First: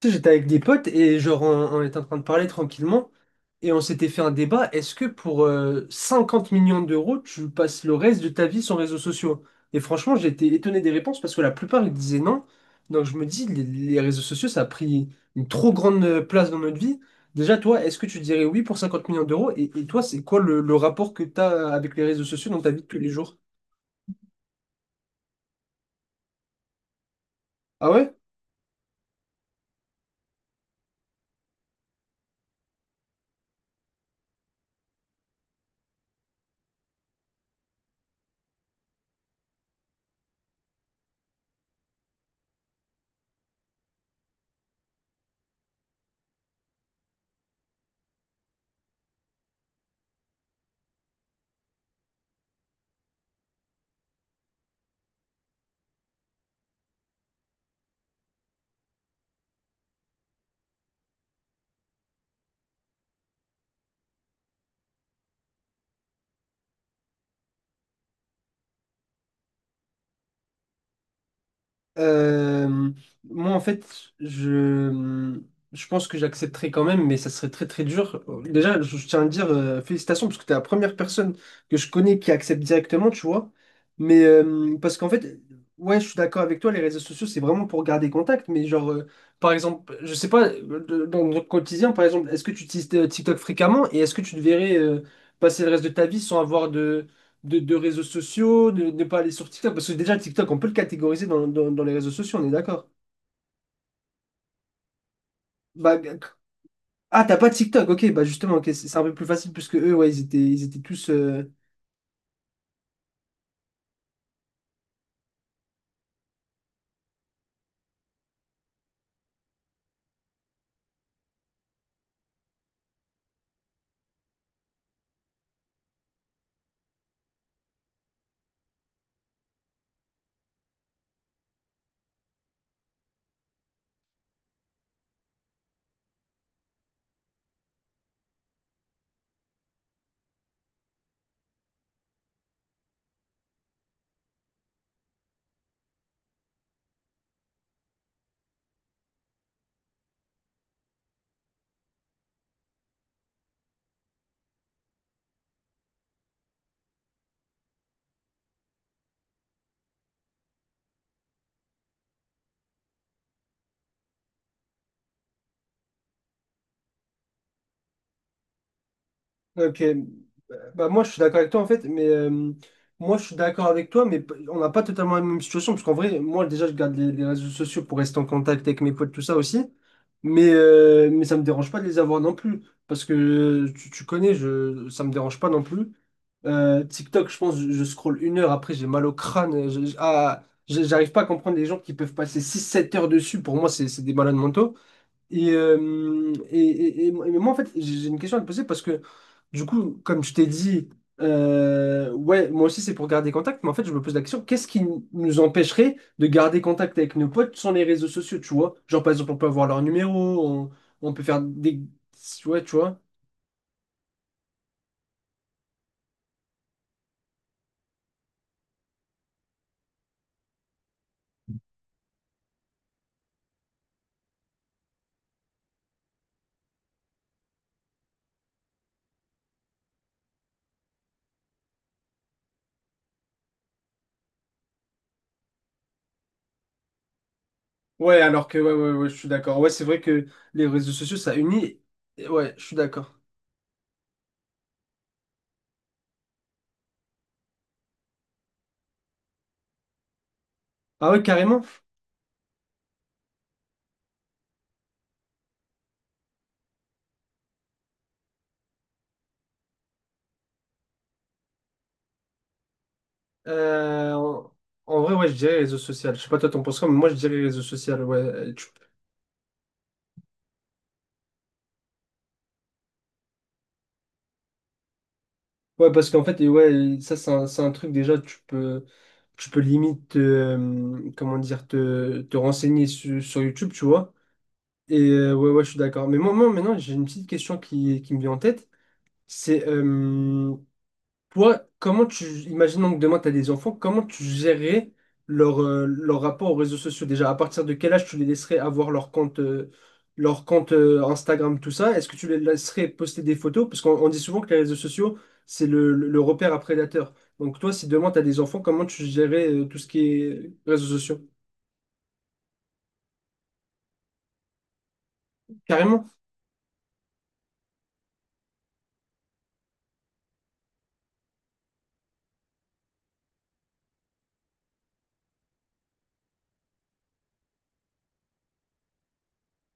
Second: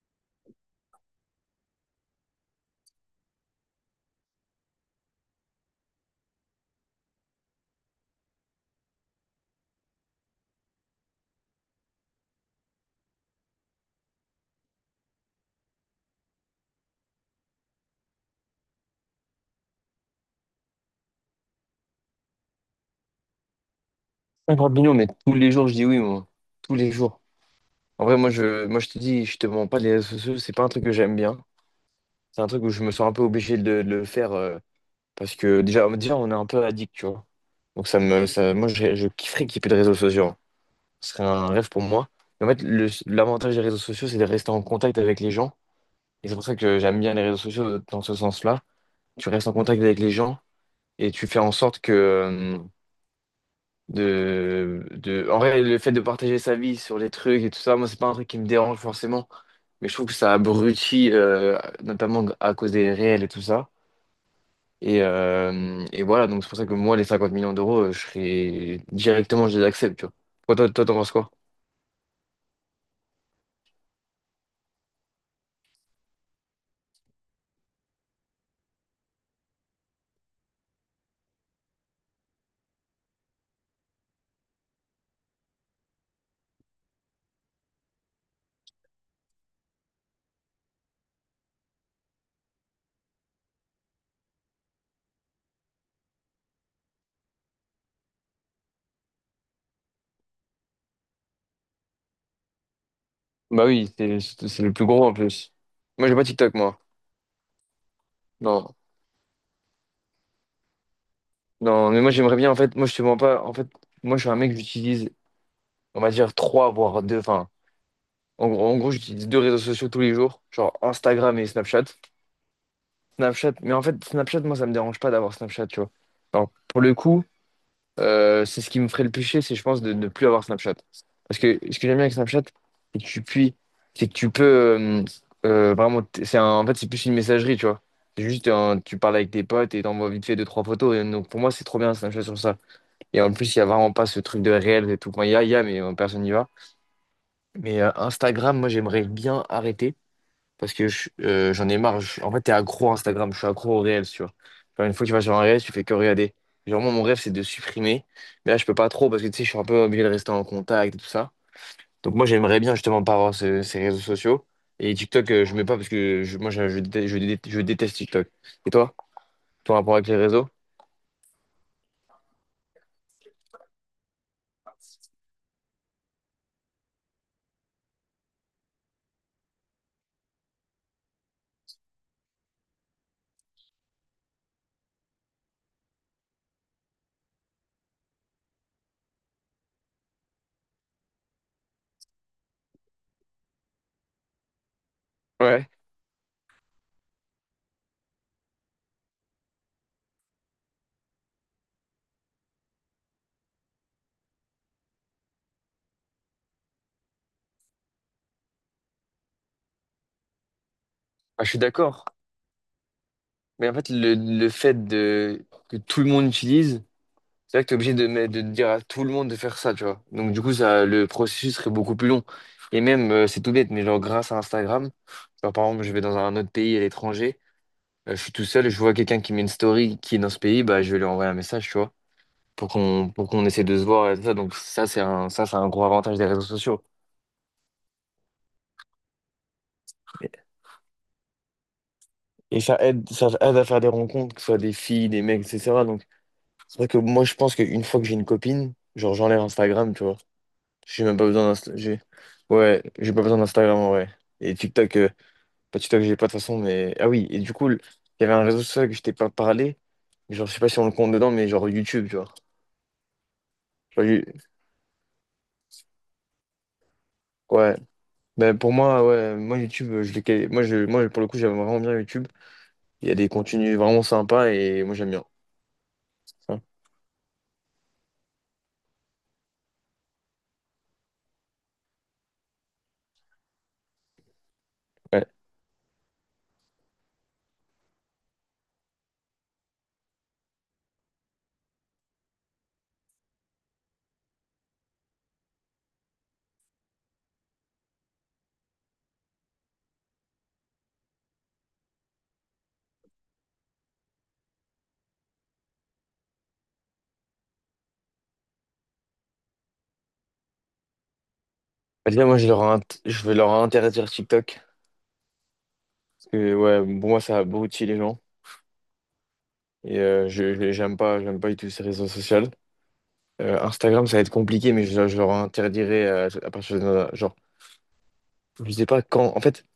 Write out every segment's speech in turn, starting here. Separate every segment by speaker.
Speaker 1: Tu sais, j'étais avec des potes et on était en train de parler tranquillement et on s'était fait un débat. Est-ce que pour 50 millions d'euros, tu passes le reste de ta vie sans réseaux sociaux? Et franchement, j'étais étonné des réponses parce que la plupart ils disaient non. Donc je me dis, les réseaux sociaux, ça a pris une trop grande place dans notre vie. Déjà, toi, est-ce que tu dirais oui pour 50 millions d'euros? Et toi, c'est quoi le rapport que tu as avec les réseaux sociaux dans ta vie de tous les jours?
Speaker 2: Un Grappino, mais tous les jours, je dis oui, moi. Tous les jours.
Speaker 1: Ah
Speaker 2: En
Speaker 1: ouais?
Speaker 2: vrai, moi, je te dis, je te mens pas, les réseaux sociaux, c'est pas un truc que j'aime bien. C'est un truc où je me sens un peu obligé de le faire parce que déjà, on est un peu addict, tu vois. Donc, ça me, ça, moi, je kifferais qu'il y ait plus de réseaux sociaux, hein. Ce serait un rêve pour moi. Mais en fait, l'avantage des réseaux sociaux, c'est de rester en contact avec les gens. Et c'est pour ça que j'aime bien les réseaux sociaux dans ce sens-là. Tu restes en contact avec les gens et tu fais en sorte que. En vrai, le fait de partager sa vie sur les trucs et tout ça, moi, c'est pas un truc qui me dérange forcément. Mais je trouve que ça abrutit, notamment à cause des réels et tout ça. Et voilà, donc c'est pour ça que moi, les 50 millions d'euros, je serais directement, je les accepte, tu vois. Toi, toi, toi, t'en penses quoi?
Speaker 1: Euh, Moi, en fait, je, je pense que j'accepterai quand même, mais ça serait très très dur. Déjà, je tiens à dire félicitations parce que tu es la première personne que je connais qui accepte directement, tu vois. Mais parce qu'en fait, ouais, je suis d'accord avec toi, les réseaux sociaux, c'est vraiment pour garder contact. Mais genre, par exemple, je sais pas, dans notre quotidien, par exemple, est-ce que tu utilises TikTok fréquemment et est-ce que tu devrais passer le reste de ta vie sans avoir de réseaux sociaux, de ne pas aller sur TikTok. Parce que déjà, TikTok, on peut le catégoriser dans les réseaux sociaux, on est d'accord.
Speaker 2: Bah oui, c'est le plus gros en plus.
Speaker 1: Bah,
Speaker 2: Moi, j'ai pas TikTok, moi.
Speaker 1: ah, t'as pas de TikTok, ok, bah justement, ok, c'est
Speaker 2: Non.
Speaker 1: c'est un peu plus facile puisque eux, ouais, ils étaient tous.
Speaker 2: Non, mais moi, j'aimerais bien, en fait, moi, je te mens pas. En fait, moi, je suis un mec, j'utilise, on va dire, trois, voire deux. En gros, j'utilise deux réseaux sociaux tous les jours, genre Instagram et Snapchat. Snapchat, mais en fait, Snapchat, moi, ça me dérange pas d'avoir Snapchat, tu vois. Alors, pour le coup, c'est ce qui me ferait le péché c'est, je pense, de ne plus avoir Snapchat. Parce que ce que j'aime bien avec Snapchat, c'est que tu puis, c'est que tu peux euh, vraiment, en fait, c'est plus une messagerie, tu vois. C'est juste, tu parles avec tes potes et t'envoies vite fait deux, trois photos. Et donc, pour moi, c'est trop bien Snapchat sur ça. Et en plus, il y a vraiment pas ce truc de réel et tout. Enfin, il y a, mais personne n'y va. Mais Instagram, moi, j'aimerais bien arrêter. Parce que j'en ai marre. En fait, t'es accro à Instagram. Je suis accro au réel, tu vois. Genre, une fois que tu vas sur un réel, tu fais que regarder. Genre, moi, mon rêve, c'est de supprimer. Mais là, je peux pas trop parce que tu sais, je suis un peu obligé de rester en contact et tout ça. Donc, moi, j'aimerais bien justement pas avoir ces réseaux sociaux. Et TikTok, je mets pas parce que déteste, je déteste je déteste TikTok. Et toi, ton
Speaker 1: Ok,
Speaker 2: rapport avec les réseaux?
Speaker 1: bah moi je suis d'accord avec toi en fait, mais moi je suis d'accord avec toi, mais on n'a pas totalement la même situation parce qu'en vrai, moi déjà je garde les réseaux sociaux pour rester en contact avec mes potes, tout ça aussi, mais ça me dérange pas de les avoir non plus parce que tu, tu connais, je, ça me dérange pas non plus. TikTok, je pense, je scrolle 1 heure après, j'ai mal au crâne, j'arrive pas à comprendre les gens qui peuvent passer 6 7 heures dessus, pour moi c'est des malades mentaux.
Speaker 2: Ouais.
Speaker 1: Mais moi, en fait, j'ai une question à te poser parce que, du coup, comme je t'ai dit, ouais, moi aussi, c'est pour garder contact, mais en fait, je me pose la question, qu'est-ce qui nous empêcherait de garder contact avec nos potes sans les réseaux sociaux, tu vois? Genre, par exemple, on peut avoir leur numéro, on peut faire
Speaker 2: Ah, je suis
Speaker 1: des...
Speaker 2: d'accord.
Speaker 1: Ouais, tu vois?
Speaker 2: Mais en fait, le fait de, que tout le monde utilise. C'est vrai que t'es obligé de dire à tout le monde de faire ça, tu vois. Donc du coup, ça, le processus serait beaucoup plus long. Et même, c'est tout bête, mais genre grâce à Instagram, genre par exemple, je vais dans un autre pays à l'étranger, je suis tout seul, je vois quelqu'un qui met une story qui est dans ce pays, bah je vais lui envoyer un message, tu vois, pour qu'on essaie de se voir et tout ça. Donc ça, c'est un gros avantage des réseaux sociaux.
Speaker 1: Ouais, alors que, ouais, ouais, ouais, je suis d'accord. Ouais, c'est vrai que les réseaux sociaux, ça unit. Et ouais,
Speaker 2: Et
Speaker 1: je suis
Speaker 2: ça aide,
Speaker 1: d'accord.
Speaker 2: ça aide à faire des rencontres, que ce soit des filles, des mecs, etc. Donc c'est vrai que moi, je pense qu'une fois que j'ai une copine, genre j'enlève Instagram, tu vois. J'ai
Speaker 1: Ah
Speaker 2: même
Speaker 1: ouais,
Speaker 2: pas besoin
Speaker 1: carrément.
Speaker 2: d'Insta. Ouais, j'ai pas besoin d'Instagram en vrai. Et TikTok, pas TikTok, j'ai pas de toute façon, mais. Ah oui, et du coup, il y avait un réseau social que je t'ai pas parlé. Genre, je sais pas si on le compte dedans, mais genre YouTube, tu vois. Genre,
Speaker 1: Euh, en En vrai, ouais, je dirais réseau social. Je sais pas, toi, t'en penses quoi, mais moi, je dirais réseau
Speaker 2: Ouais.
Speaker 1: social. Ouais.
Speaker 2: Ben, pour moi, ouais, moi YouTube, je l'ai quali- moi, je... moi, pour le coup, j'aime vraiment bien YouTube. Il y a des contenus vraiment sympas et moi, j'aime bien.
Speaker 1: Ouais, parce qu'en fait, et
Speaker 2: Hein.
Speaker 1: ouais, ça, c'est un truc déjà, tu peux limite, comment dire, te renseigner sur YouTube, tu vois. Et
Speaker 2: Ouais.
Speaker 1: ouais, ouais, je suis d'accord. Moi, maintenant, j'ai une petite question qui me vient en tête. C'est toi, comment tu, imaginons que demain tu as des enfants, comment tu gérerais leur, leur rapport aux réseaux sociaux déjà? À partir de quel âge tu les laisserais avoir leur compte, Instagram, tout ça? Est-ce que tu les laisserais poster des photos? Parce qu'on on dit souvent que les réseaux sociaux, c'est le repère à prédateurs. Donc toi, si demain tu as des enfants, comment tu gérerais tout ce qui est réseaux sociaux?
Speaker 2: Bah, déjà, moi, je vais leur interdire TikTok.
Speaker 1: Carrément?
Speaker 2: Parce que, ouais, pour moi, ça abrutit les gens. Et j'aime pas du tout ces réseaux sociaux. Instagram, ça va être compliqué, mais je leur interdirai à partir de. Genre, je sais pas quand. En fait,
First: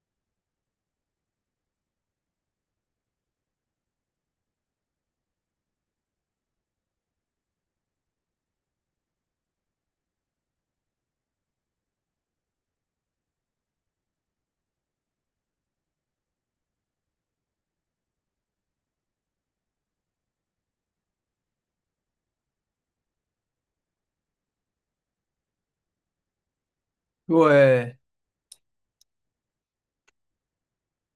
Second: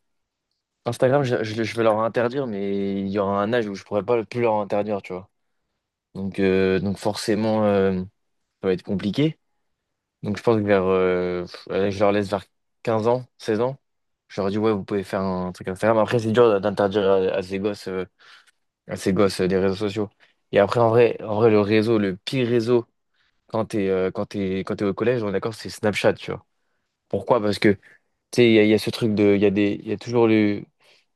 Speaker 2: Instagram, je vais leur interdire, mais il y aura un âge où je pourrais pas plus leur interdire, tu vois. Donc forcément, ça va être compliqué. Donc, je pense que allez, je leur laisse vers 15 ans, 16 ans. Je leur dis, ouais, vous pouvez faire un truc Instagram. Après, c'est dur d'interdire à ces gosses, des réseaux sociaux. Et après, en vrai, le pire réseau quand t'es au collège, on est d'accord, c'est Snapchat, tu vois. Pourquoi? Parce que
Speaker 1: Ouais.
Speaker 2: tu sais, il y a ce truc de, il y a toujours le,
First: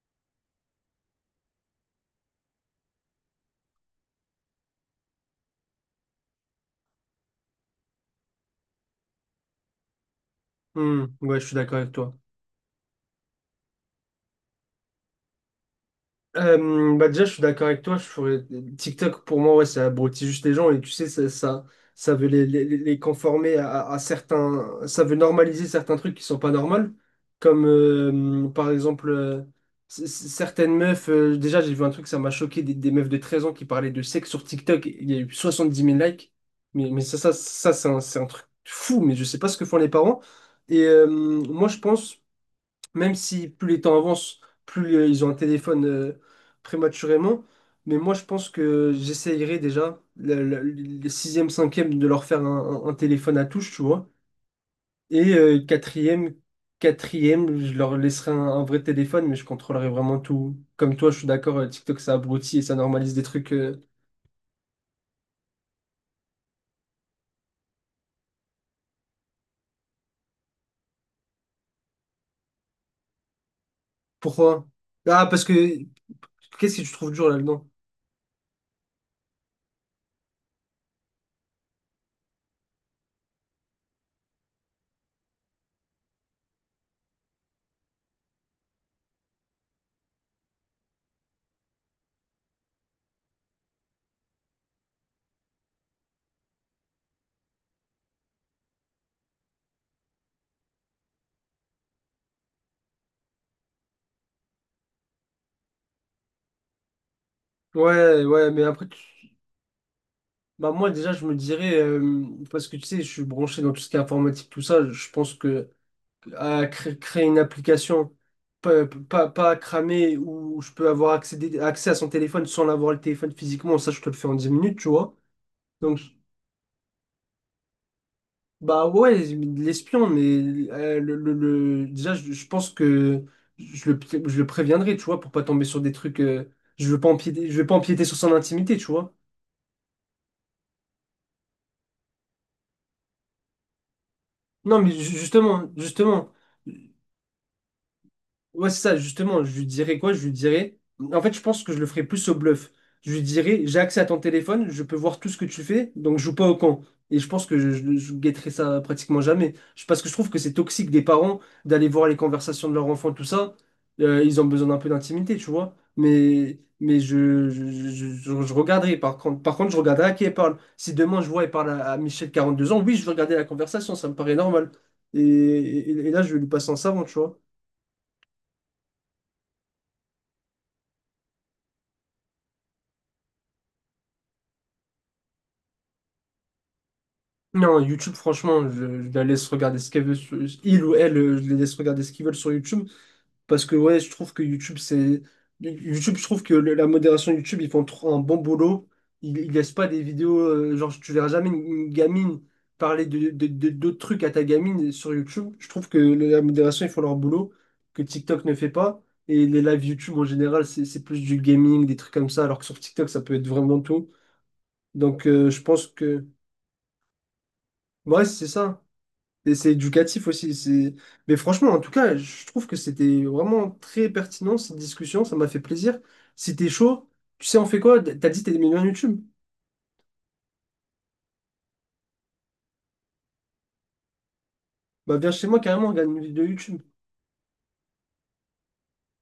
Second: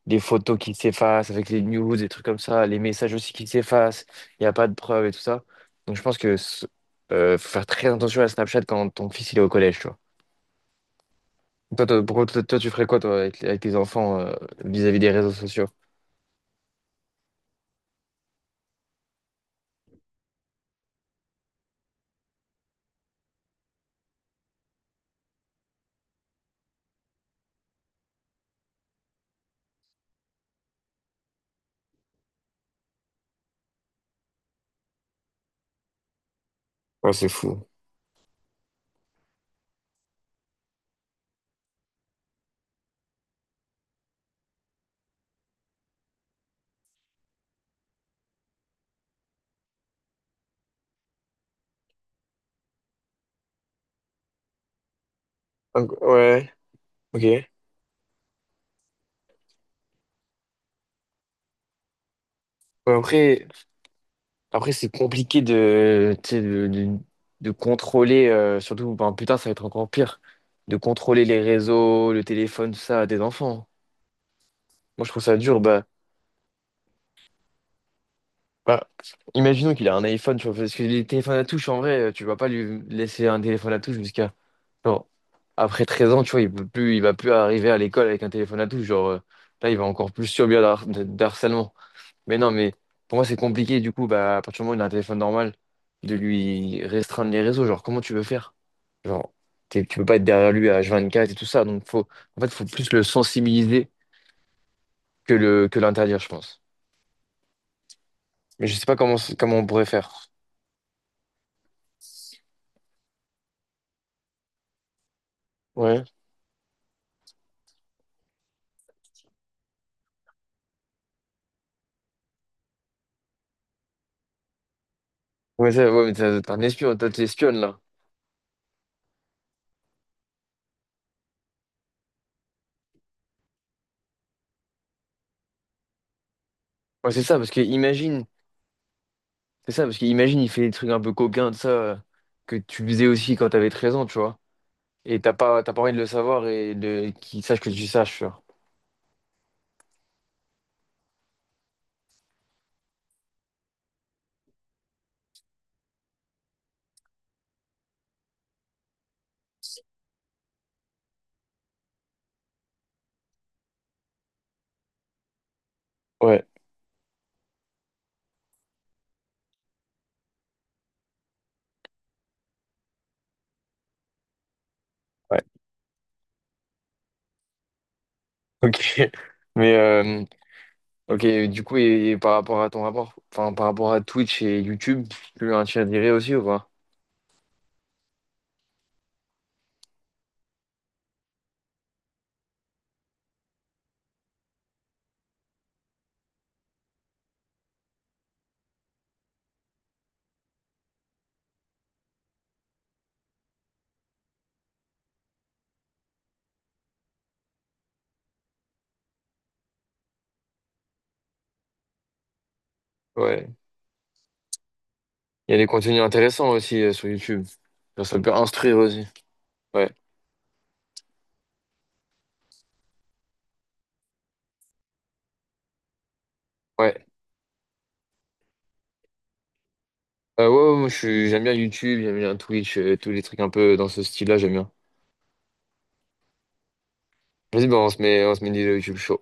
Speaker 2: des photos qui s'effacent avec les news, des trucs comme ça, les messages aussi qui s'effacent, il n'y a pas de preuves et tout ça. Donc je pense que faut faire très attention à Snapchat quand ton fils il est au collège, tu vois.
Speaker 1: Hmm, ouais, je suis d'accord
Speaker 2: Toi,
Speaker 1: avec
Speaker 2: toi,
Speaker 1: toi.
Speaker 2: pourquoi- toi, toi, tu ferais quoi toi, avec tes enfants vis-à-vis des réseaux sociaux?
Speaker 1: Bah déjà, je suis d'accord avec toi. Je ferais... TikTok, pour moi, ouais, ça abrutit juste les gens. Et tu sais, ça veut les conformer à certains. Ça veut normaliser certains trucs qui sont pas normaux. Comme, par exemple, certaines meufs. Déjà, j'ai vu un truc, ça m'a choqué. Des meufs de 13 ans qui parlaient de sexe sur TikTok. Il y a eu 70 000 likes.
Speaker 2: Ouais, c'est fou.
Speaker 1: Ça c'est un truc fou. Mais je sais pas ce que font les parents. Et moi, je pense même si plus les temps avancent, plus ils ont un téléphone prématurément. Mais moi, je pense que j'essayerai déjà, le sixième, cinquième, de leur faire un, un téléphone à touche, tu vois. Et
Speaker 2: Donc, ouais, ok. Ouais,
Speaker 1: quatrième, je leur laisserai un vrai téléphone, mais je contrôlerai vraiment tout. Comme toi, je suis d'accord, TikTok, ça abrutit et ça normalise des
Speaker 2: après,
Speaker 1: trucs.
Speaker 2: après c'est compliqué de, tu sais, de contrôler, surtout, ben, putain, ça va être encore pire, de contrôler les réseaux, le téléphone, tout ça, à des enfants.
Speaker 1: Pourquoi?
Speaker 2: Moi, je trouve
Speaker 1: Ah,
Speaker 2: ça
Speaker 1: parce
Speaker 2: dur.
Speaker 1: que...
Speaker 2: Bah,
Speaker 1: Qu'est-ce que tu trouves dur là-dedans?
Speaker 2: bah, imaginons qu'il a un iPhone, tu vois, parce que les téléphones à touche, en vrai, tu vas pas lui laisser un téléphone à touche jusqu'à, genre, après 13 ans, tu vois, il peut plus, il va plus arriver à l'école avec un téléphone à touche. Genre, là, il va encore plus subir d'harcèlement. Mais non, mais pour moi, c'est compliqué, du coup, bah, à partir du moment où il a un téléphone normal, de lui restreindre les réseaux. Genre, comment tu veux faire? Genre, tu peux pas être derrière lui à H24 et tout ça. Donc, faut, en fait, faut plus le sensibiliser que l'interdire, je pense.
Speaker 1: Ouais, ouais, mais
Speaker 2: Mais je sais
Speaker 1: après...
Speaker 2: pas comment on pourrait faire.
Speaker 1: Bah moi déjà je me dirais parce que tu sais je suis branché dans tout ce qui est informatique tout ça je pense que à créer une application pas cramer où je peux avoir accès à son téléphone sans l'avoir le téléphone physiquement ça je te le fais en 10 minutes tu vois
Speaker 2: Ouais, ça,
Speaker 1: donc
Speaker 2: ouais, mais t'es un espion, toi, t'es espionne, là.
Speaker 1: bah ouais l'espion mais déjà je pense que je le, je le préviendrai tu vois pour pas tomber sur des trucs
Speaker 2: Ouais, c'est ça, parce
Speaker 1: je
Speaker 2: que
Speaker 1: veux pas empiéter sur
Speaker 2: imagine,
Speaker 1: son intimité tu vois
Speaker 2: c'est ça, parce que imagine, il fait des trucs un peu coquins de ça, que tu faisais aussi quand t'avais 13 ans, tu vois.
Speaker 1: non mais
Speaker 2: Et t'as pas,
Speaker 1: justement
Speaker 2: t'as pas envie de le
Speaker 1: justement.
Speaker 2: savoir et de, qu'il sache que tu saches, tu vois.
Speaker 1: Ouais, c'est ça, justement, je lui dirais quoi? Je lui dirais. En fait, je pense que je le ferais plus au bluff. Je lui dirais, j'ai accès à ton téléphone, je peux voir tout ce que tu fais, donc joue pas au con. Et je pense que je guetterai ça pratiquement jamais. Je- Parce que je trouve que c'est toxique des parents d'aller voir les conversations de leur enfant, tout ça. Ils ont besoin d'un peu d'intimité, tu vois.
Speaker 2: Ouais,
Speaker 1: Je regarderai. Par contre, je regarderai à qui elle parle. Si demain je vois elle parle à Michel, 42 ans, oui, je vais regarder la conversation, ça me paraît normal.
Speaker 2: ouais,
Speaker 1: Là, je vais lui passer un savon, tu vois.
Speaker 2: ok. Mais, ok, du coup, et par rapport à ton rapport, enfin, par rapport à Twitch et YouTube, tu as dirais aussi ou pas?
Speaker 1: Non, YouTube, franchement, je la laisse regarder ce qu'elle veut sur, il ou elle, je les laisse regarder ce qu'ils veulent sur YouTube. Parce que ouais, je trouve que YouTube, c'est. YouTube, je trouve que la modération YouTube, ils font trop un bon boulot. Ils laissent pas des vidéos, genre tu verras jamais une, une gamine parler d'autres trucs à ta gamine sur YouTube. Je trouve que la modération, ils font leur boulot, que TikTok ne fait pas. Et les lives YouTube en général, c'est plus du gaming, des trucs comme ça, alors que sur TikTok, ça peut être
Speaker 2: Ouais.
Speaker 1: vraiment tout. Donc
Speaker 2: Il y a
Speaker 1: je
Speaker 2: des
Speaker 1: pense
Speaker 2: contenus
Speaker 1: que.
Speaker 2: intéressants aussi sur YouTube. Genre, ça
Speaker 1: Ouais,
Speaker 2: peut
Speaker 1: c'est
Speaker 2: instruire
Speaker 1: ça.
Speaker 2: aussi.
Speaker 1: Et c'est
Speaker 2: Ouais,
Speaker 1: éducatif aussi. C'est- Mais franchement, en tout cas, je trouve que c'était vraiment très pertinent cette discussion. Ça m'a fait plaisir. Si t'es
Speaker 2: ouais.
Speaker 1: chaud, tu sais, on fait quoi? T'as dit que t'es des millions YouTube.
Speaker 2: Ouais, ouais, moi j'aime bien YouTube, j'aime bien Twitch, tous les trucs un peu dans ce style-là, j'aime bien.
Speaker 1: Bah viens chez moi carrément, on regarde une vidéo YouTube.
Speaker 2: Vas-y, bah, on se met des YouTube show.